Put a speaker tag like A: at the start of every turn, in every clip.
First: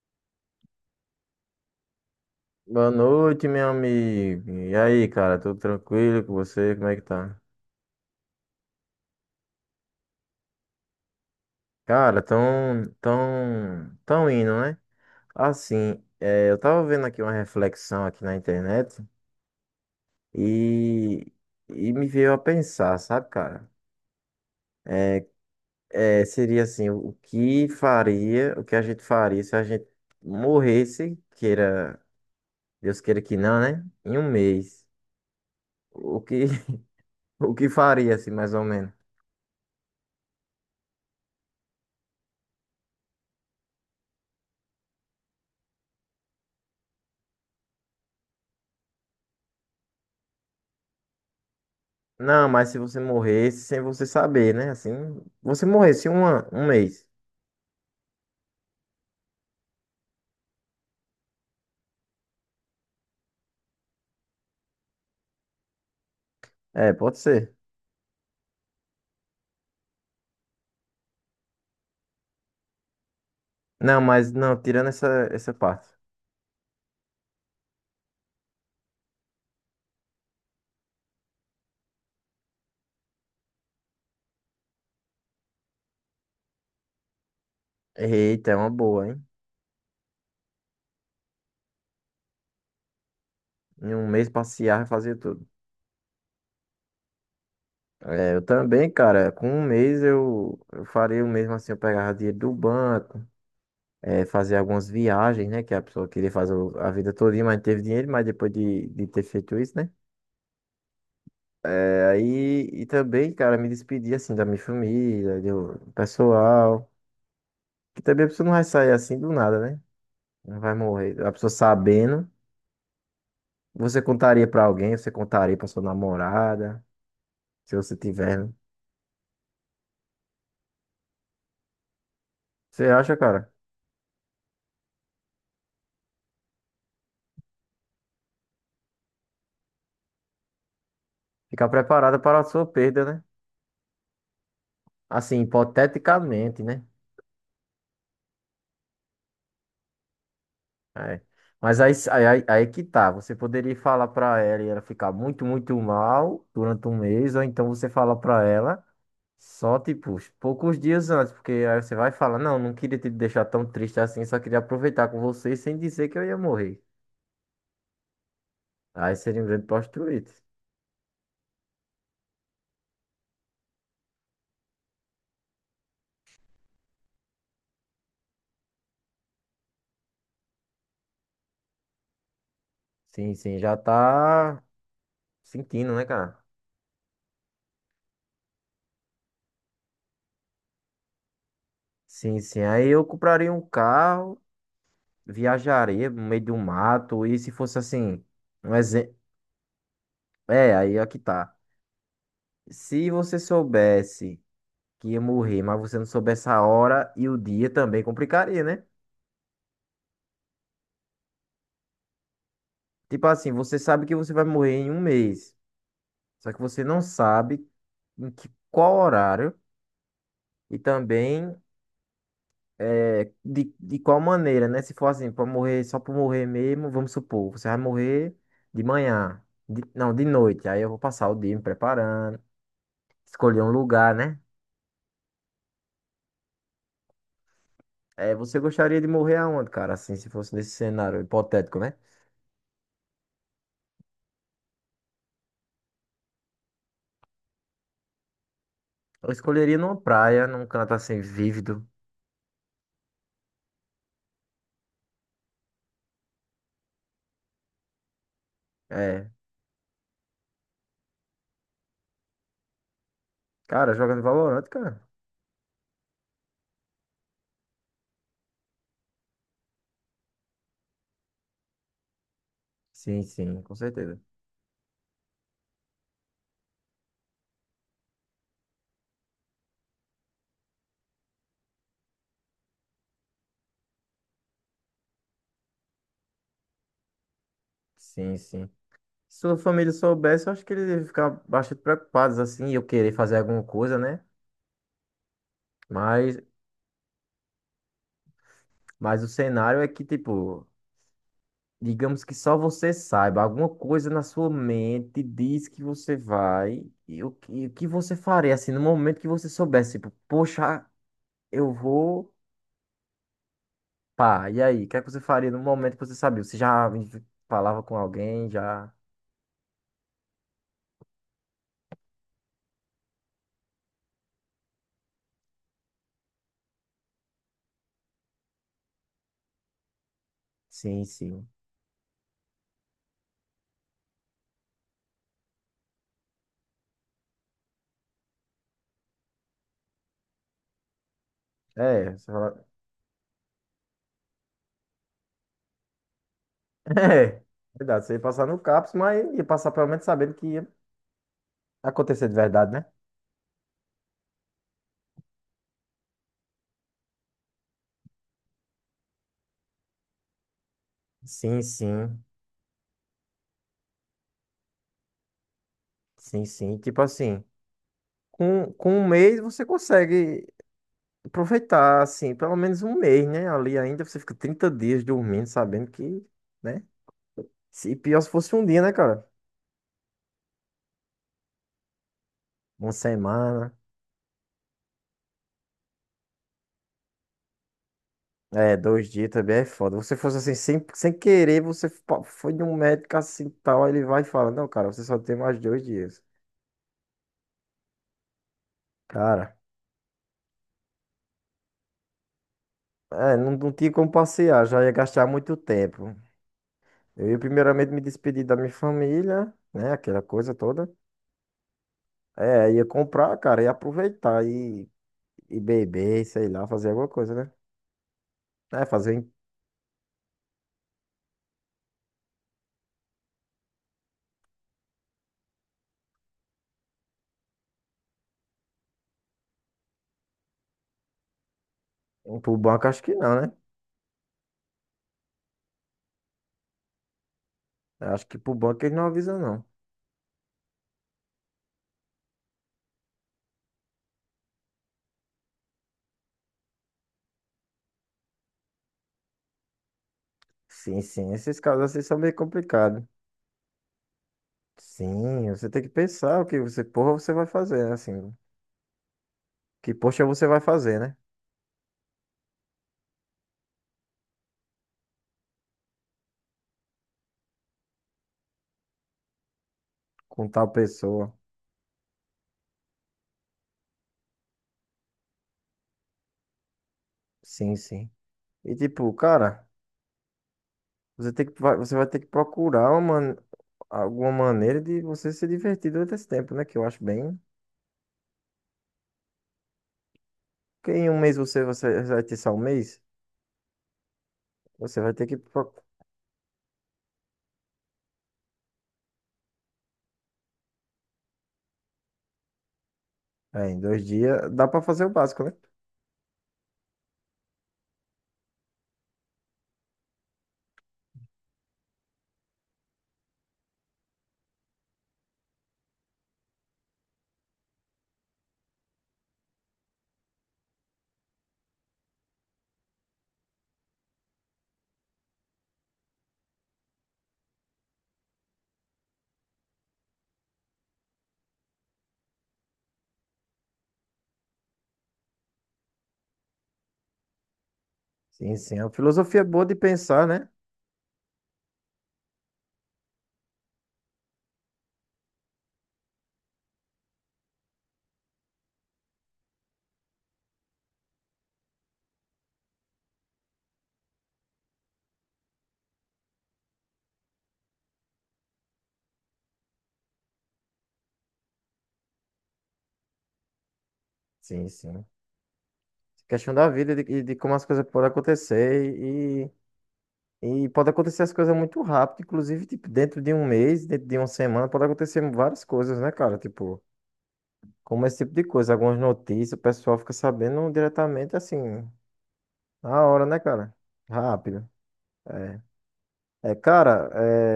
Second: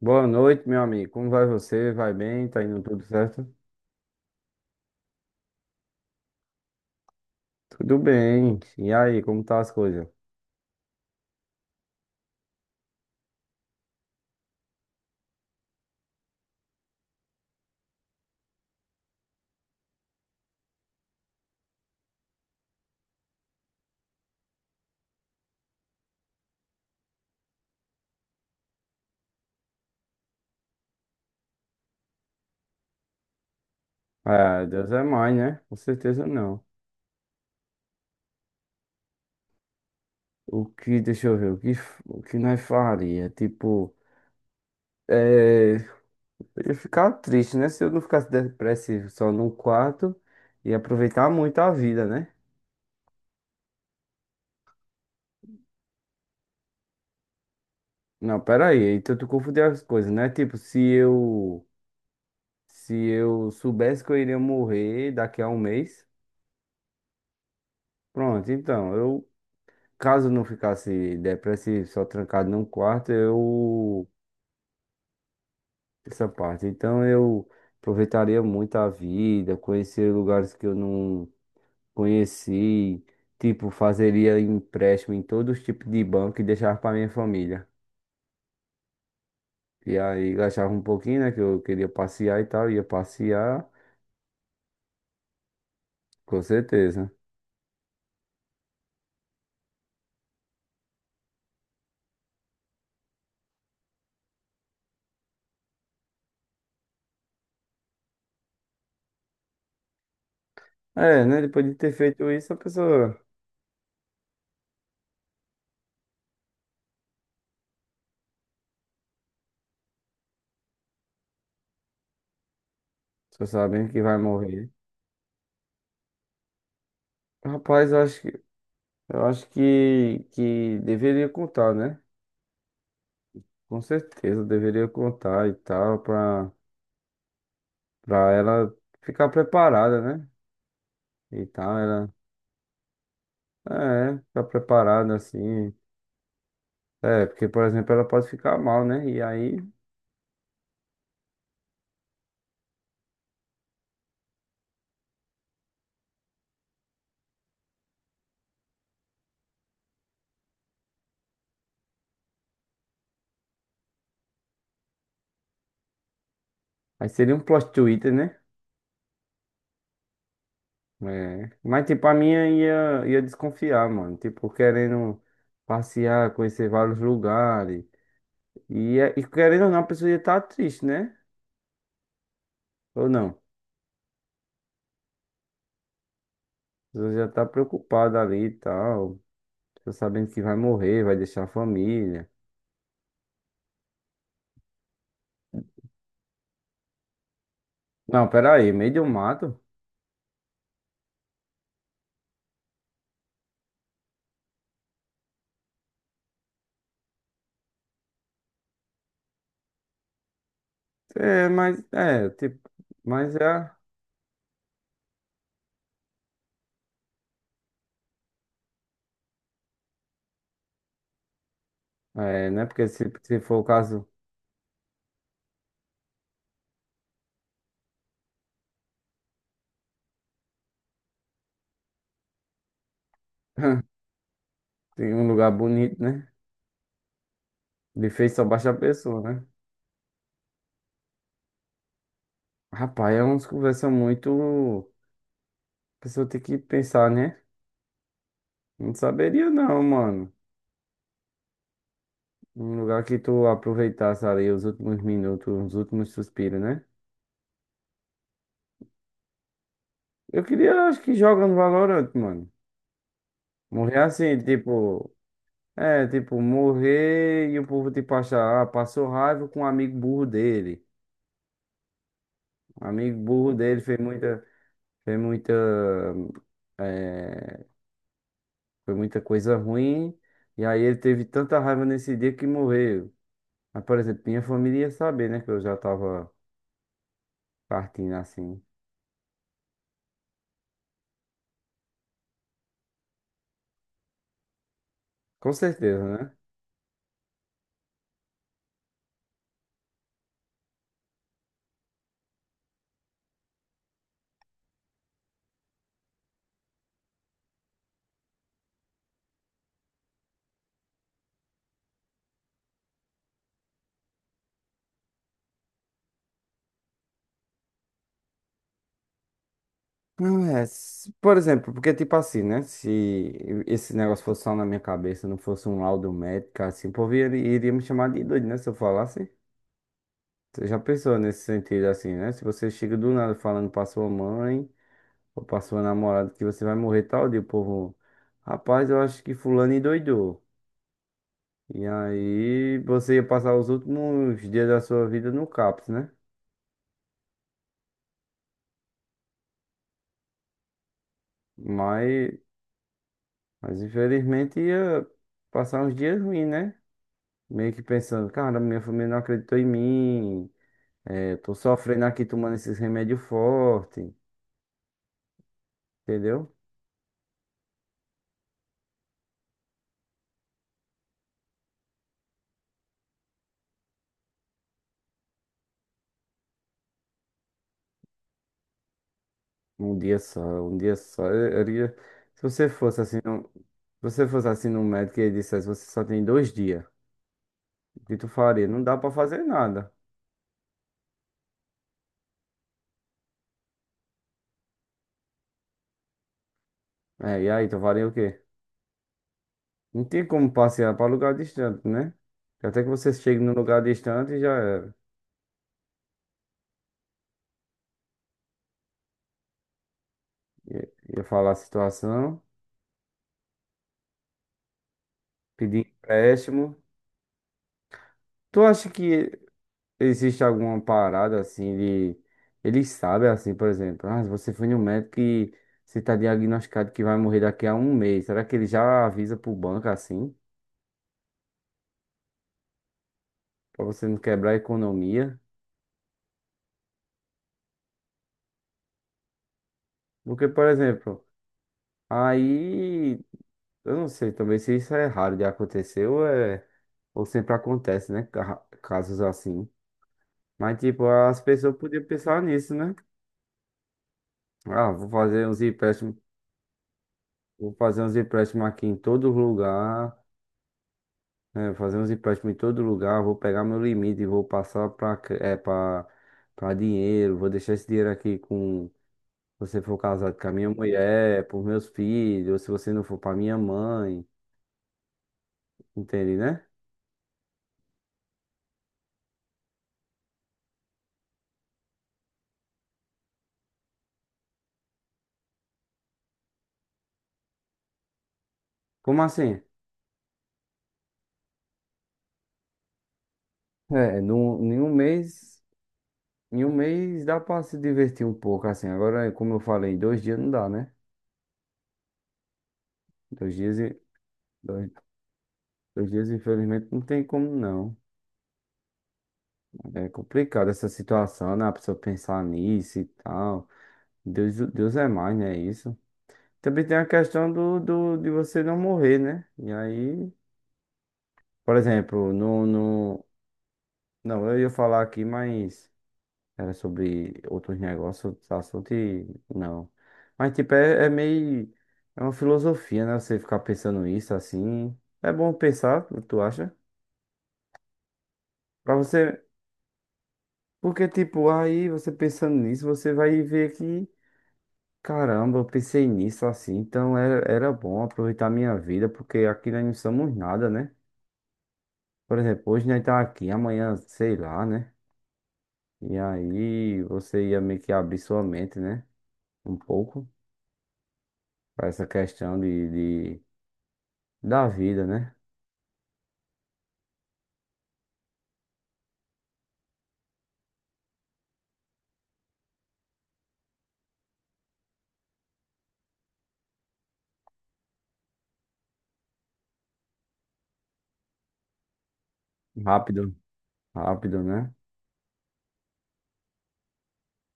A: Boa noite, meu amigo. Como vai você? Vai bem? Tá indo
B: Boa
A: tudo certo?
B: noite, meu amigo. E aí, cara, tudo tranquilo com você? Como é que tá?
A: Tudo bem. E aí, como tá as coisas?
B: Cara, tão indo, né? Assim, eu tava vendo aqui uma reflexão aqui na internet e, e me veio a pensar, sabe, cara? Seria assim, o que faria, o que a gente faria se a gente morresse, Deus queira que não, né? Em um
A: Ah,
B: mês.
A: Deus é mais, né? Com
B: O
A: certeza
B: que,
A: não.
B: o que faria, assim, mais ou menos?
A: O que, deixa eu ver, o que nós faria? Tipo, é, eu ia ficar triste, né? Se eu não ficasse depressivo só num quarto e aproveitar muito a vida, né?
B: Não, mas se você morresse sem você saber, né? Assim, você morresse um mês.
A: Não, pera aí. Então tu confundiu as coisas, né? Tipo, se eu soubesse que eu iria morrer daqui a um mês,
B: É, pode ser.
A: pronto. Então, eu caso não ficasse depressivo, só trancado num quarto,
B: Não,
A: eu.
B: mas não, tirando essa parte.
A: Essa parte. Então eu aproveitaria muito a vida, conhecer lugares que eu não conheci, tipo, fazeria empréstimo em todos os tipos de banco e deixava para minha família.
B: Eita, é uma boa, hein?
A: E aí gastava um pouquinho, né? Que eu queria passear e tal, ia passear,
B: Em um mês passear e fazer tudo.
A: com certeza.
B: É, eu também, cara, com um mês eu faria o mesmo assim, eu pegava dinheiro do banco, fazer algumas viagens, né? Que a pessoa queria fazer a vida todinha, mas não teve dinheiro, mas depois de ter feito isso, né?
A: É, né? Depois de ter
B: É,
A: feito isso, a
B: aí, e
A: pessoa
B: também, cara, me despedir assim da minha família, do pessoal. Que também a pessoa não vai sair assim do nada, né? Não vai morrer. A pessoa sabendo,
A: só sabendo que
B: você
A: vai
B: contaria pra
A: morrer.
B: alguém, você contaria pra sua namorada, se
A: Rapaz,
B: você
A: eu acho
B: tiver,
A: que,
B: né?
A: eu acho que, que deveria contar, né?
B: Você acha, cara?
A: Com certeza, deveria contar e tal, pra ela ficar preparada, né? E
B: Ficar
A: tal, ela.
B: preparada para a sua perda, né?
A: É, ficar preparada
B: Assim,
A: assim.
B: hipoteticamente, né?
A: É, porque, por exemplo, ela pode ficar mal, né? E aí.
B: É. Mas aí que tá. Você poderia falar pra ela e ela ficar muito, muito mal durante um mês, ou então você fala pra ela só, tipo, uns poucos dias antes, porque aí você vai falar, não, não queria te deixar tão triste assim, só queria aproveitar com você sem dizer que eu ia morrer.
A: Aí seria um plot twist, né?
B: Aí seria um grande plot twist.
A: É. Mas, tipo, a minha ia desconfiar, mano. Tipo, querendo passear, conhecer vários lugares. E, e querendo ou não, a pessoa ia estar triste, né? Ou não?
B: Sim,
A: A
B: sim, já tá sentindo, né, cara?
A: pessoa já tá preocupada ali e tal. Tá sabendo que vai morrer, vai deixar a família.
B: Sim, sim. Aí eu compraria um carro, viajaria no meio do mato, e se fosse assim,
A: Não, peraí,
B: um
A: meio do
B: exemplo.
A: mato?
B: É, aí aqui tá. Se você soubesse que ia morrer, mas você não soubesse a hora e o dia também complicaria, né?
A: É, mas, é, tipo,
B: Tipo
A: mas
B: assim,
A: é,
B: você sabe que você vai morrer em um mês, só que você não sabe qual horário e também
A: né? Porque se,
B: É,
A: se for o
B: de, de
A: caso,
B: qual maneira, né? Se for assim, pra morrer só por morrer mesmo, vamos supor, você vai morrer de manhã, não, de noite. Aí eu vou passar o dia me preparando, escolher um lugar, né?
A: tem um lugar bonito, né? De fez
B: É,
A: só
B: você
A: baixa a
B: gostaria de
A: pessoa,
B: morrer
A: né?
B: aonde, cara? Assim, se fosse nesse cenário hipotético, né?
A: Rapaz, é umas conversas muito. A pessoa tem que pensar, né? Não
B: Eu
A: saberia,
B: escolheria
A: não,
B: numa
A: mano.
B: praia, num canto assim, vívido.
A: Um lugar que tu aproveitasse ali os últimos minutos, os últimos suspiros, né?
B: É,
A: Eu queria, acho que joga no Valorant, mano.
B: cara,
A: Morrer
B: jogando
A: assim,
B: Valorant, cara.
A: tipo. É, tipo, morrer e o povo, tipo, achar, ah, passou raiva com um amigo burro dele. O amigo
B: Sim,
A: burro
B: sim, com
A: dele
B: certeza.
A: fez muita, eh, foi muita coisa ruim. E aí ele teve tanta raiva nesse dia que morreu. Mas, por exemplo, minha família ia saber, né? Que eu já tava partindo
B: Sim,
A: assim.
B: sim. Se sua família soubesse, eu acho que eles iam ficar bastante preocupados, assim, eu querer fazer alguma coisa, né?
A: Com certeza, né?
B: Mas Mas o cenário é que, tipo, digamos que só você saiba, alguma coisa na sua mente diz que você vai, e o que você faria, assim, no momento que você soubesse, tipo, poxa, eu vou, pá, e aí, o que é que você faria no momento que você sabia? Você já falava com alguém, já,
A: Não é, se- por exemplo, porque tipo assim, né? Se esse negócio fosse só na minha cabeça, não fosse um laudo médico, assim, o povo iria me chamar de doido, né? Se eu falasse. Você já
B: sim,
A: pensou nesse
B: sim.
A: sentido assim, né? Se você chega do nada falando pra sua mãe. Ou pra sua namorada que você vai morrer tal dia, o povo. Rapaz, eu acho que fulano endoidou. E
B: É, você fala...
A: aí você ia passar os últimos dias da sua vida no CAPS, né?
B: É, verdade, você ia passar no CAPS, mas ia passar pelo menos sabendo que ia acontecer
A: Mas,
B: de verdade, né?
A: mas infelizmente ia passar uns dias ruins, né? Meio que pensando, cara, minha família não acreditou em mim. É, tô
B: Sim,
A: sofrendo
B: sim,
A: aqui tomando esses remédios fortes,
B: sim,
A: entendeu?
B: sim, tipo assim... Com um mês você consegue. Aproveitar, assim, pelo menos um mês, né? Ali ainda você fica 30 dias dormindo, sabendo que, né? Se pior se fosse um dia, né, cara?
A: Um dia só, um dia só. Se você
B: Uma
A: fosse assim, se
B: semana,
A: você fosse assim no médico e ele dissesse, você só tem 2 dias. O que tu faria? Não dá pra
B: 2 dias
A: fazer
B: também é
A: nada.
B: foda. Você fosse assim, sem querer, você foi num médico assim tal, aí ele vai e fala: Não, cara, você só tem mais 2 dias.
A: É, e aí, tu faria o quê?
B: Cara,
A: Não tem como passear pra lugar distante, né? Até que você chegue num
B: não, não
A: lugar
B: tinha como
A: distante, já
B: passear, já ia
A: era.
B: gastar muito tempo. Eu ia primeiramente me despedir da minha família, né? Aquela coisa toda.
A: Ia falar a situação,
B: É, ia comprar, cara, ia aproveitar e
A: pedir
B: beber, sei lá,
A: empréstimo.
B: fazer alguma coisa, né?
A: Tu
B: É,
A: acha
B: fazer em,
A: que existe alguma parada assim de. Eles sabem, assim, por exemplo, ah, você foi no médico e você tá diagnosticado que vai morrer daqui a um mês. Será que ele já avisa pro banco assim?
B: Pro banco, acho que não, né?
A: Pra você não quebrar a economia?
B: Eu acho que pro banco eles não avisam, não.
A: Porque, por exemplo, aí. Eu não sei também se isso é raro de acontecer ou sempre acontece, né? Casos assim. Mas,
B: Sim,
A: tipo,
B: sim,
A: as
B: esses
A: pessoas
B: casos assim
A: podiam
B: são meio
A: pensar nisso, né?
B: complicados.
A: Ah, vou fazer
B: Sim,
A: uns
B: você tem que
A: empréstimos,
B: pensar o que você, porra, você vai
A: vou
B: fazer, né?
A: fazer uns
B: Assim,
A: empréstimos aqui em todo
B: que
A: lugar,
B: poxa você vai fazer, né?
A: né? Fazer uns empréstimos em todo lugar, vou pegar meu limite e vou passar para é, para para dinheiro, vou deixar esse dinheiro aqui com, se você for casado com
B: Com
A: a minha
B: tal pessoa.
A: mulher, para meus filhos, ou se você não for para minha mãe, entende, né?
B: Sim, sim. E tipo, cara, você vai ter que procurar alguma maneira de você se divertir durante esse tempo, né? Que eu acho bem.
A: Como assim?
B: Porque em um mês você vai ter só um mês,
A: Em um
B: você vai ter que.
A: mês. Em um mês dá pra se divertir um pouco, assim. Agora, como eu falei, em 2 dias não dá, né? Dois
B: É,
A: dias,
B: em
A: e-
B: 2 dias, dá pra
A: dois,
B: fazer o básico, né?
A: dois dias, infelizmente, não tem como não. É complicado essa situação, né? A pessoa pensar nisso e tal. Deus é mais, né? Isso. Também tem a questão de você não morrer, né? E aí, por exemplo, Não, eu ia falar aqui, mas... Era sobre outros negócios, outros assuntos e não. Mas, tipo, é meio. É uma filosofia, né? Você ficar pensando isso assim. É bom pensar, tu acha?
B: Sim, sim. É uma
A: Pra você.
B: filosofia boa de pensar, né?
A: Porque, tipo, aí você pensando nisso, você vai ver que. Caramba, eu pensei nisso assim. Então era bom aproveitar a minha vida, porque aqui nós não somos nada, né? Por exemplo, hoje nós tá aqui, amanhã, sei lá, né? E aí você ia meio que abrir sua mente, né? Um pouco. Para essa questão da
B: Sim, sim.
A: vida, né?
B: Questão da vida e de como as coisas podem acontecer e pode acontecer as coisas muito rápido, inclusive, tipo, dentro de um mês, dentro de uma semana, pode acontecer várias coisas, né, cara? Tipo, como esse tipo de coisa, algumas notícias, o pessoal fica sabendo diretamente, assim, na hora,
A: Rápido,
B: né, cara?
A: rápido,
B: Rápido.
A: né?
B: É, é cara,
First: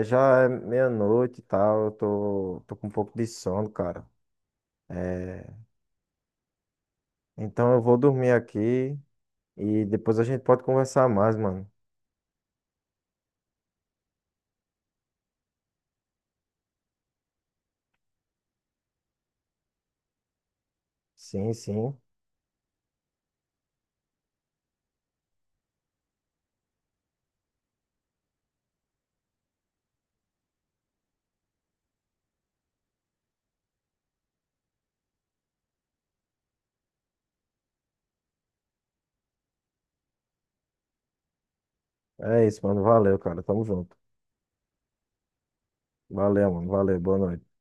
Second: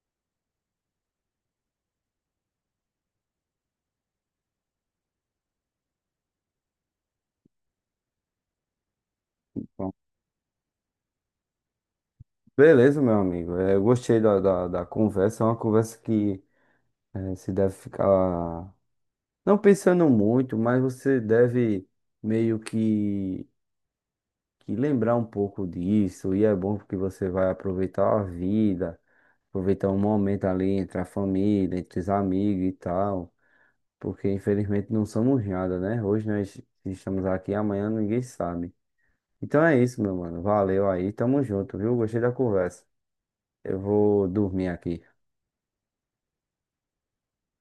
B: já é meia-noite e tal, eu tô com um pouco de sono, cara. É, então eu vou dormir aqui. E
A: Bom,
B: depois a gente pode conversar mais, mano.
A: beleza, meu amigo. É, eu gostei da conversa. É uma conversa que é, se deve ficar não pensando muito, mas você
B: Sim,
A: deve
B: sim.
A: meio que lembrar um pouco disso. E é bom porque você vai aproveitar a vida, aproveitar um momento ali entre a família, entre os amigos e tal. Porque infelizmente não somos nada, né? Hoje nós estamos aqui, amanhã ninguém sabe. Então é isso, meu mano. Valeu aí, tamo junto, viu? Gostei da
B: É isso, mano.
A: conversa.
B: Valeu, cara. Tamo
A: Eu
B: junto.
A: vou dormir aqui.
B: Valeu, mano. Valeu. Boa noite.